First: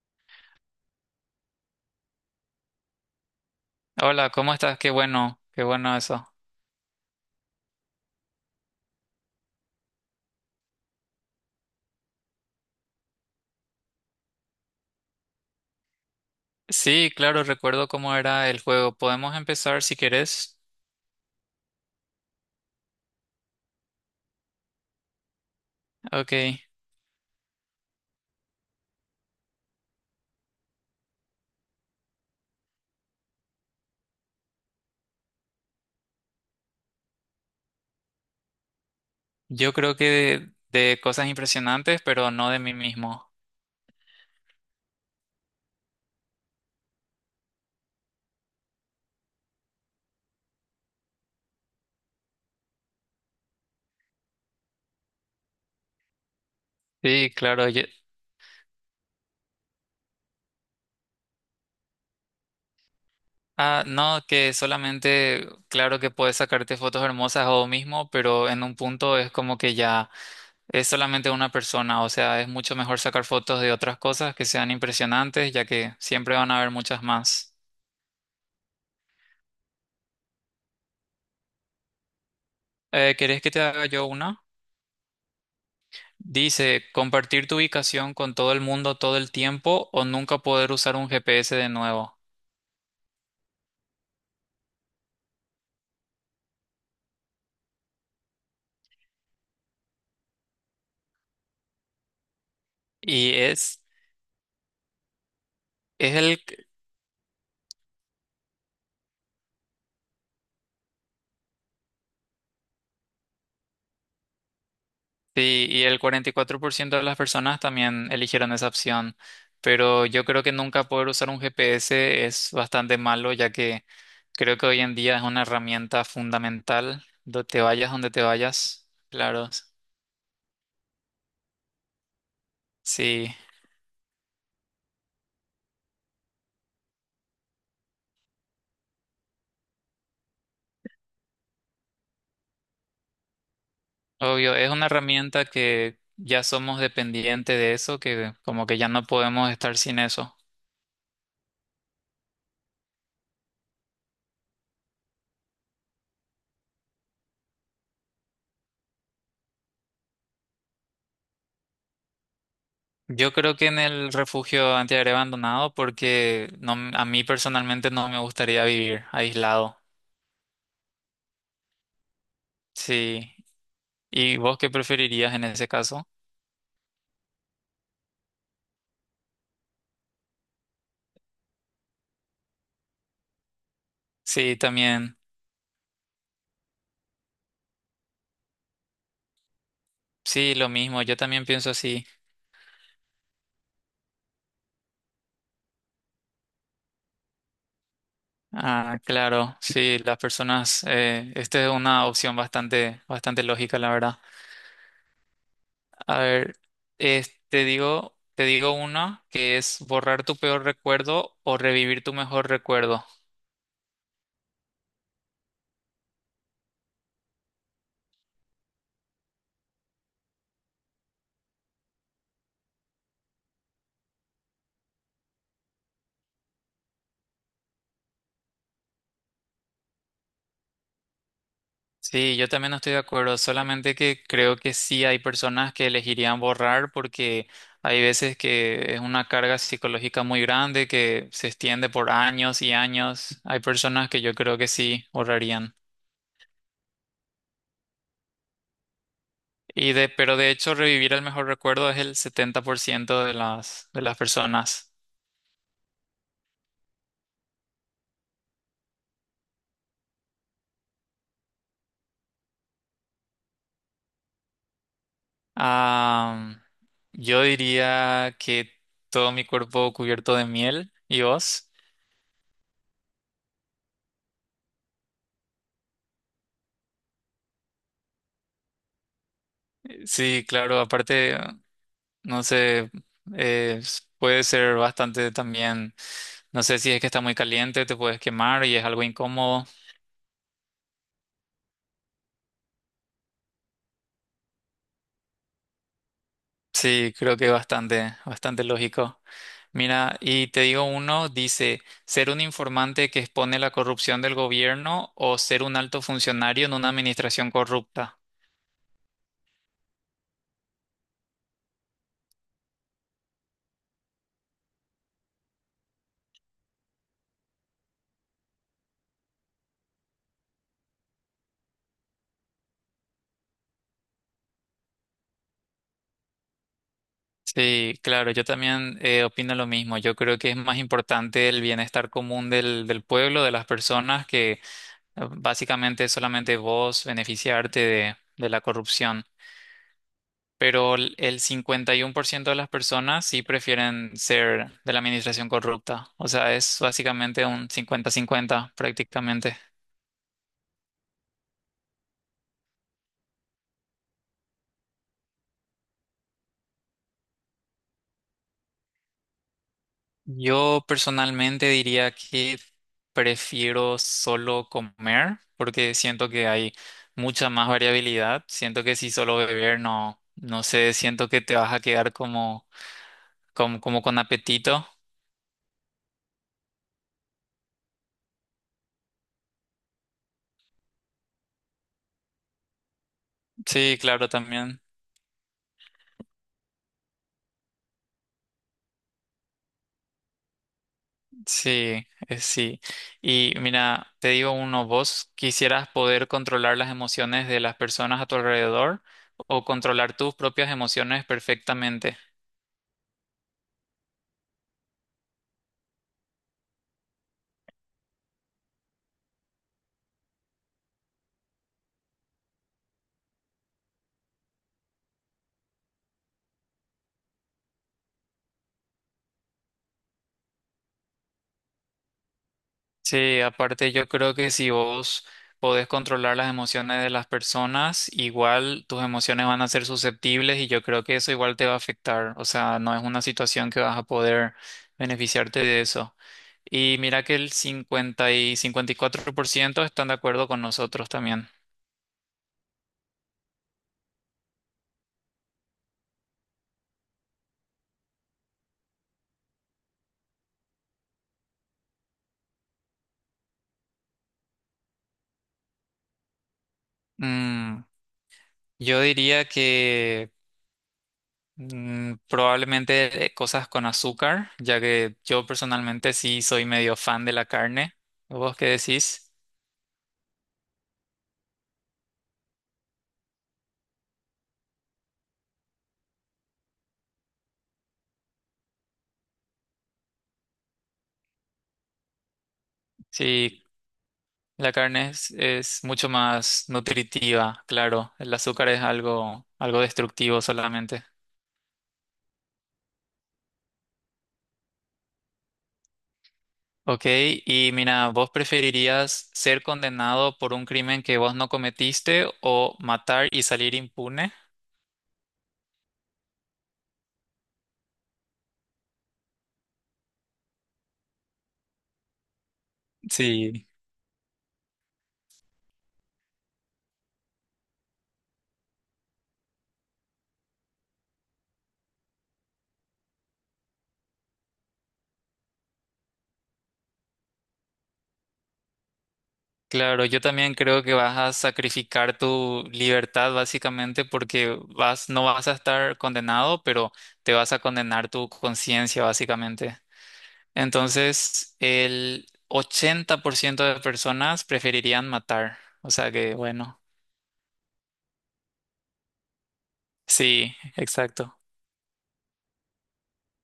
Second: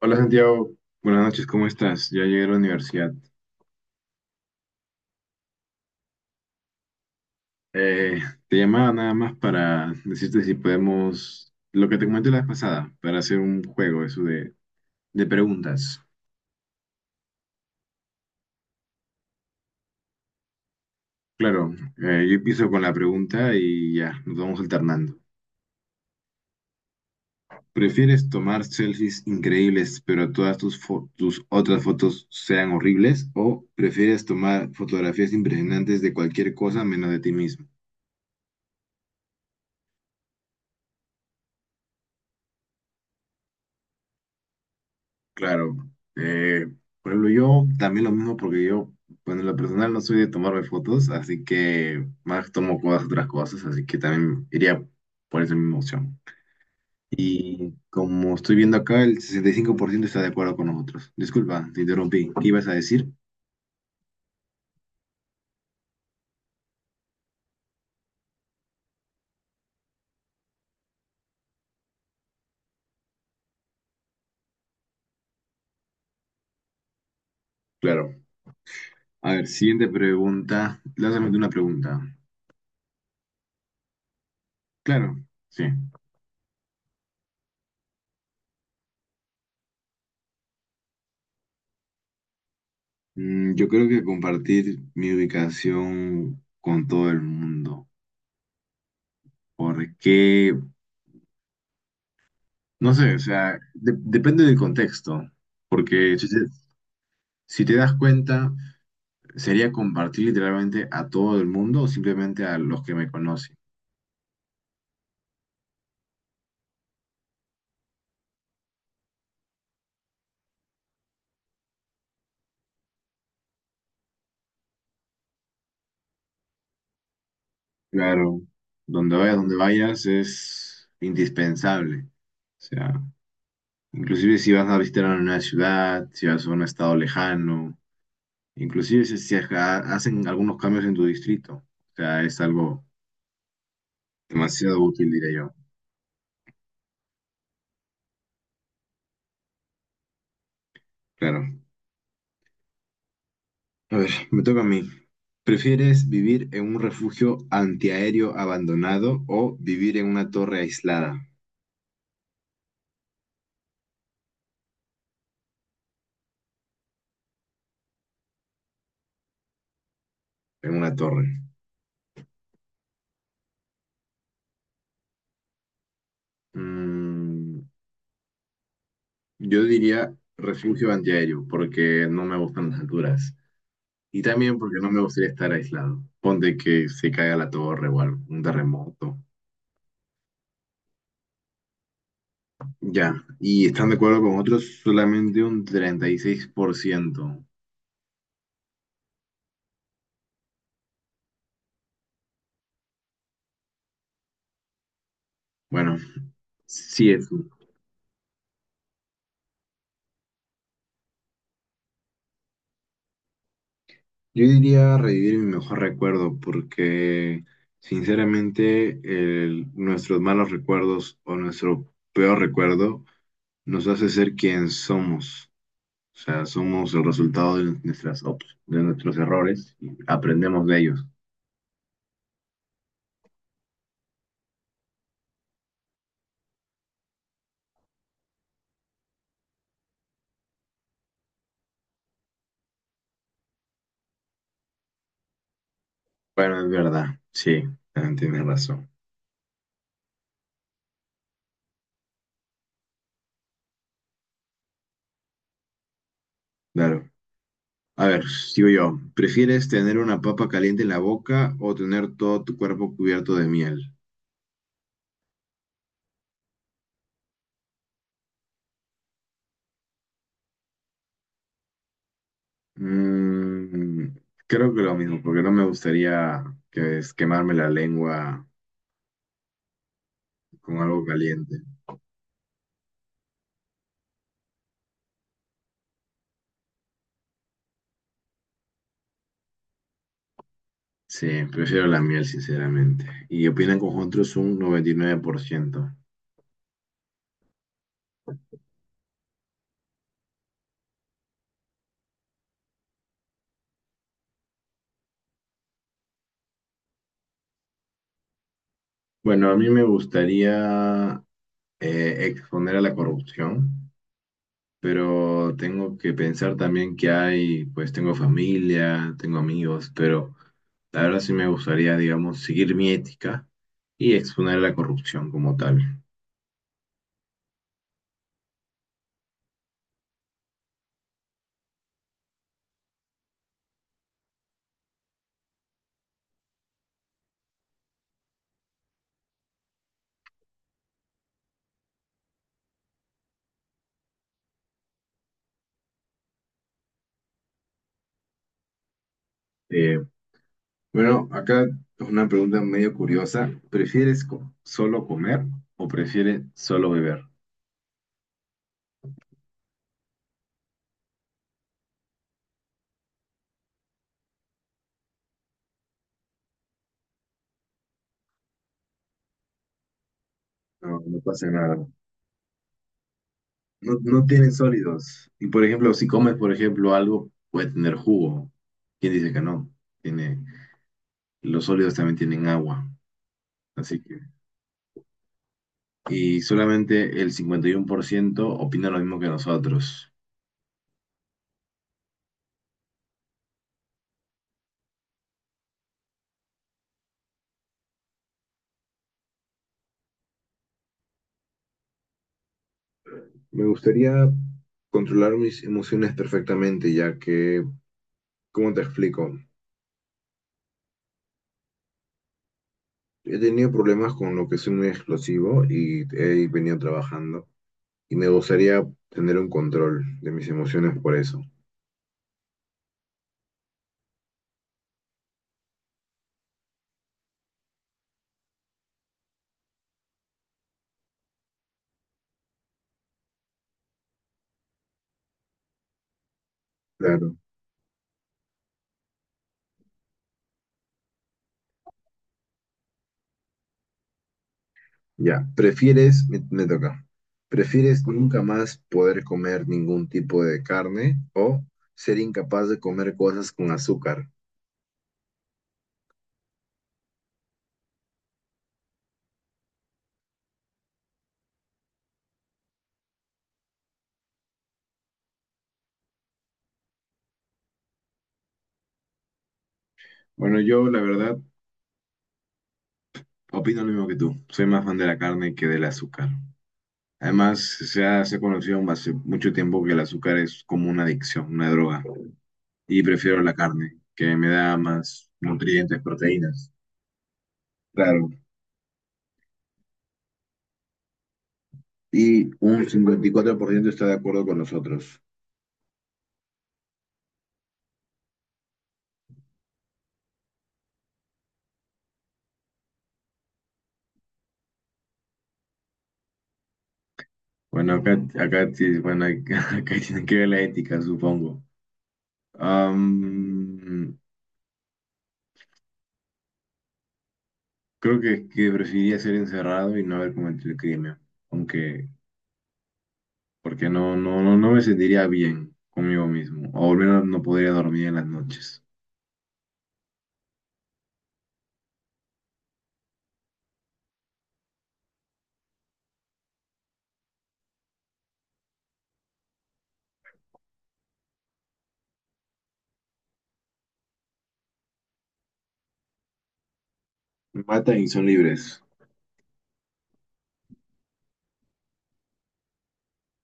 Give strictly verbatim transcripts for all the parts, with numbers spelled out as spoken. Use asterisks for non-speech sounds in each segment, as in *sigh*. Hola Santiago, buenas noches, ¿cómo estás? Ya llegué a la universidad. Hola, ¿cómo estás? Qué bueno, qué bueno eso. Eh, Te llamaba nada más para decirte si podemos, lo que te comenté la vez pasada, para hacer un juego, eso de, de preguntas. Sí, claro, recuerdo cómo era el juego. Podemos empezar si querés. Claro, eh, yo empiezo con la pregunta y ya, nos vamos alternando. Ok, ¿Prefieres tomar selfies increíbles, pero todas tus, fo- tus otras fotos sean horribles? ¿O prefieres tomar fotografías impresionantes de cualquier cosa menos de ti mismo? yo creo que de, de cosas impresionantes, pero no de mí mismo. Claro, eh, por ejemplo, yo también lo mismo porque yo, bueno, en lo personal no soy de tomarme fotos, así que más tomo cosas, otras cosas, así que también iría por esa misma opción. Sí, claro. Y yo- como estoy viendo acá, el sesenta y cinco por ciento está de acuerdo con nosotros. Disculpa, te interrumpí. ¿Qué ibas a decir? Ah, no, que solamente, claro que puedes sacarte fotos hermosas o mismo, pero en un punto es como que ya es solamente una persona. O sea, es mucho mejor sacar fotos de otras cosas que sean impresionantes, ya que siempre van a haber muchas más. Claro. A ver, siguiente pregunta. Lánzame tú una pregunta. Eh, ¿querés que te haga yo una? Claro, sí. Dice, compartir tu ubicación con todo el mundo todo el tiempo o nunca poder usar un G P S de nuevo. Mm, yo creo que compartir mi ubicación con todo el mundo. ¿Por qué? No sé, o Y sea, es, de- depende del contexto, es porque si el, te, si te das cuenta, sería compartir literalmente a todo el mundo o simplemente a los que me conocen. sí, y el cuarenta y cuatro por ciento de las personas también eligieron esa opción. Pero yo creo que nunca poder usar un G P S es bastante malo, ya que creo que hoy en día es una herramienta fundamental, donde te vayas, donde te Claro, vayas. donde vayas, Claro, donde vayas es indispensable. O sea, sí, inclusive si vas a visitar a una ciudad, si vas a un estado lejano, inclusive si, si ha- hacen algunos cambios en tu distrito. O sea, es algo obvio, es demasiado una útil, diría herramienta yo. que ya somos dependientes de eso, que como que ya no podemos estar sin eso. Claro. A ver, me toca a mí. ¿Prefieres vivir en un refugio antiaéreo abandonado o vivir en una torre aislada? Yo creo que en el refugio antiaéreo abandonado porque no, a mí personalmente no me gustaría vivir aislado. En una torre. Sí. ¿Y vos qué preferirías en ese caso? Mm, yo diría refugio antiaéreo porque no me gustan las alturas. Y Sí, también porque no me también. gustaría estar aislado. Ponte que se caiga la torre o algo, un terremoto. Sí, lo mismo. Yo también pienso así. Ya, ¿y están de acuerdo con otros solamente un treinta y seis por ciento? Ah, claro. Sí, las personas. Eh, esta es una opción bastante, bastante lógica, la verdad. Bueno, A ver, sí es. es- te digo, te digo una que es borrar tu peor recuerdo o revivir tu mejor recuerdo. Yo diría revivir mi mejor recuerdo porque sinceramente el- nuestros malos recuerdos o nuestro peor recuerdo nos hace ser quien somos. O sea, somos el resultado de nuestras op- de nuestros errores y aprendemos de ellos. Sí, yo también estoy de acuerdo, solamente que creo que sí hay personas que elegirían borrar porque hay veces que es una carga psicológica muy grande que se extiende por años y años. Hay personas que yo creo que sí borrarían. Bueno, es verdad, sí, también tienes razón. Y de, pero de hecho revivir el mejor recuerdo es el setenta por ciento de las, de las personas. Claro. A ver, sigo yo. ¿Prefieres tener una papa caliente en la boca o tener todo tu cuerpo cubierto de miel? Ah, yo diría que todo mi cuerpo cubierto de miel. ¿Y vos? Mm, Creo que lo mismo, porque no me gustaría que es quemarme la lengua Sí, con claro, algo aparte. caliente. No sé, eh, puede ser bastante también, no sé si es que está muy caliente, te puedes quemar y es algo incómodo. Sí, prefiero la miel, sinceramente. Y opinan con otros un noventa y nueve por ciento. Sí, creo que bastante, bastante lógico. Mira, y te digo uno, dice, ser un informante que expone la corrupción del gobierno o ser un alto funcionario en una administración corrupta. Bueno, a mí me gustaría eh, exponer a la corrupción, pero tengo que pensar también que hay, pues tengo familia, tengo amigos, pero la verdad sí me gustaría, digamos, seguir mi ética y exponer a la corrupción como tal. Sí, claro, yo también eh, opino lo mismo. Yo creo que es más importante el bienestar común del, del pueblo, de las personas. Ah, básicamente solamente vos beneficiarte de, de la corrupción, pero el el cincuenta y uno por ciento de las personas sí prefieren ser de la administración corrupta. O sea, es básicamente un cincuenta-cincuenta prácticamente. Eh, Bueno, acá es una pregunta medio curiosa. ¿Prefieres co- solo comer o prefieres solo beber? Yo personalmente diría que prefiero solo comer porque siento que hay mucha más variabilidad. Siento que si solo beber no, no sé, No, no siento que pasa te vas nada. a quedar como, como, No, como con no tienen apetito. sólidos. Y por ejemplo, si comes, por ejemplo, algo, puede tener jugo. ¿Quién dice que no? Tiene, los sólidos también tienen agua. Sí, Así que, claro, también. y solamente el cincuenta y uno por ciento opina lo mismo que nosotros. Sí, eh, sí. Y mira, te digo uno, ¿vos quisieras poder controlar las emociones de las personas a tu alrededor o controlar tus propias emociones perfectamente? Me gustaría controlar mis emociones perfectamente, ya que, ¿cómo te explico? He tenido problemas con lo que soy muy explosivo y he venido trabajando. Y me gustaría tener un control de mis emociones por eso. Sí, aparte yo creo que si vos podés controlar las emociones de las personas, igual tus emociones van a ser susceptibles y yo creo que eso igual te va a afectar. O sea, no es una situación que vas a poder beneficiarte de eso. Y mira que Claro. el cincuenta y cincuenta y cuatro por ciento están de acuerdo con nosotros también. Ya, prefieres, me, me toca, ¿prefieres nunca más poder comer ningún tipo de carne o ser incapaz de comer cosas con azúcar? Mm, yo diría que mm, probablemente eh, cosas con azúcar, ya que yo personalmente sí soy medio fan de la carne. ¿Vos qué decís? Bueno, yo la verdad opino lo mismo que tú. Soy más fan de la carne que del azúcar. Además, se ha, se ha conocido hace mucho tiempo que el azúcar es como una adicción, una droga. Y prefiero la Sí, carne, que me la da carne más es, es nutrientes, mucho más proteínas. nutritiva, claro. Claro. El azúcar es algo, algo destructivo solamente. Y un cincuenta y cuatro por ciento está de acuerdo con nosotros. Ok, y mira, ¿vos preferirías ser condenado por un crimen que vos no cometiste o matar y salir impune? Bueno, acá, acá, sí- bueno, *laughs* acá, acá tiene que ver la ética, supongo. Sí. Am, Creo que, que preferiría ser encerrado y no haber cometido el crimen, aunque, porque no, no, no, no me sentiría bien conmigo mismo, o al menos no podría dormir en las noches. Claro, yo también creo que vas a sacrificar tu libertad básicamente porque vas, no vas a estar condenado, pero te vas a condenar tu conciencia básicamente. Entonces, el ochenta por ciento de personas preferirían matar. O sea que, bueno, Me matan y son libres. sí, exacto.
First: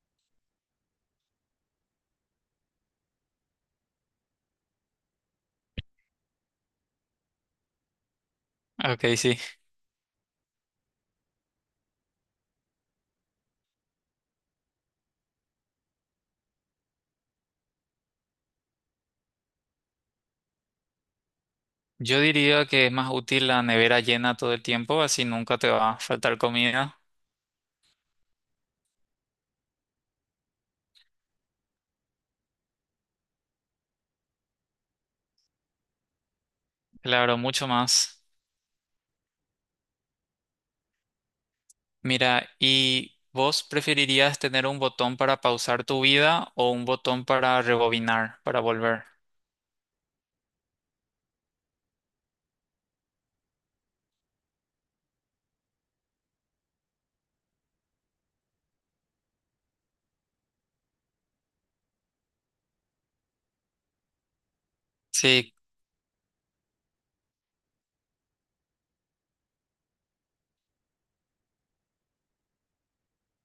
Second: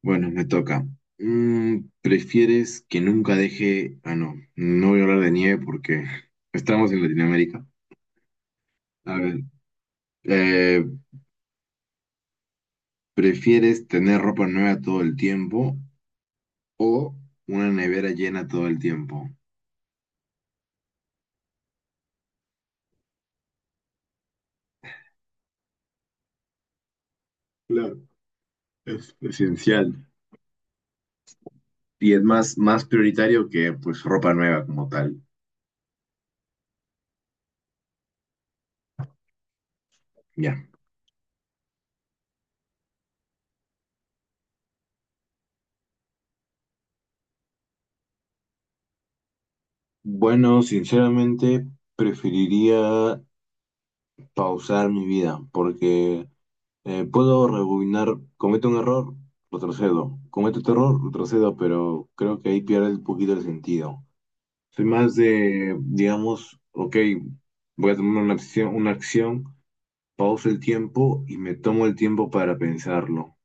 Bueno, me toca. Mm, ¿prefieres que nunca deje... Ah, no, no voy a hablar de nieve porque *laughs* estamos en Latinoamérica. Ok, A sí. ver, eh, ¿prefieres tener ropa nueva todo el tiempo o una nevera llena todo el tiempo? Yo diría que es más útil la nevera llena todo el tiempo, así nunca te va a faltar comida. Claro, es esencial. Y es más, más prioritario que pues ropa nueva como tal. Claro, mucho más. Ya. Mira, ¿y vos preferirías tener un botón para pausar tu vida o un botón para rebobinar, para volver? Bueno, sinceramente preferiría pausar mi vida porque... Eh, puedo rebobinar, cometo un error, retrocedo. Cometo otro error, retrocedo, pero creo que ahí pierde un poquito el sentido. Soy más Sí, de, digamos, ok, voy a tomar una acción, una acción, pauso el tiempo y me tomo el tiempo para pensarlo.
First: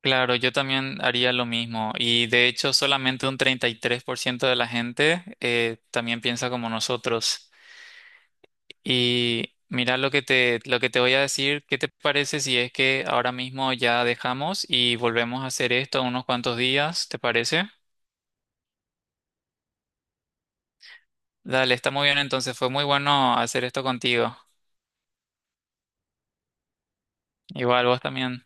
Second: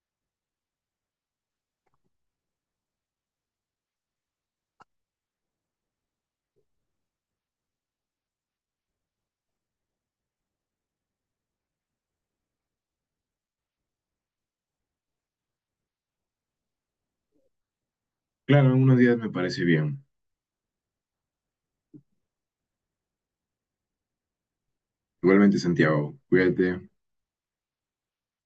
claro, yo también haría lo mismo. Y de hecho, solamente un treinta y tres por ciento de la gente eh, también piensa como nosotros. Y mira lo que te, lo que te voy a decir, ¿qué te parece si es que ahora mismo ya dejamos y volvemos a hacer esto unos cuantos días? ¿Te parece? Claro, en unos días me parece bien. Dale, está muy bien, entonces fue muy bueno hacer esto contigo. Igualmente, Santiago, cuídate. Igual vos también.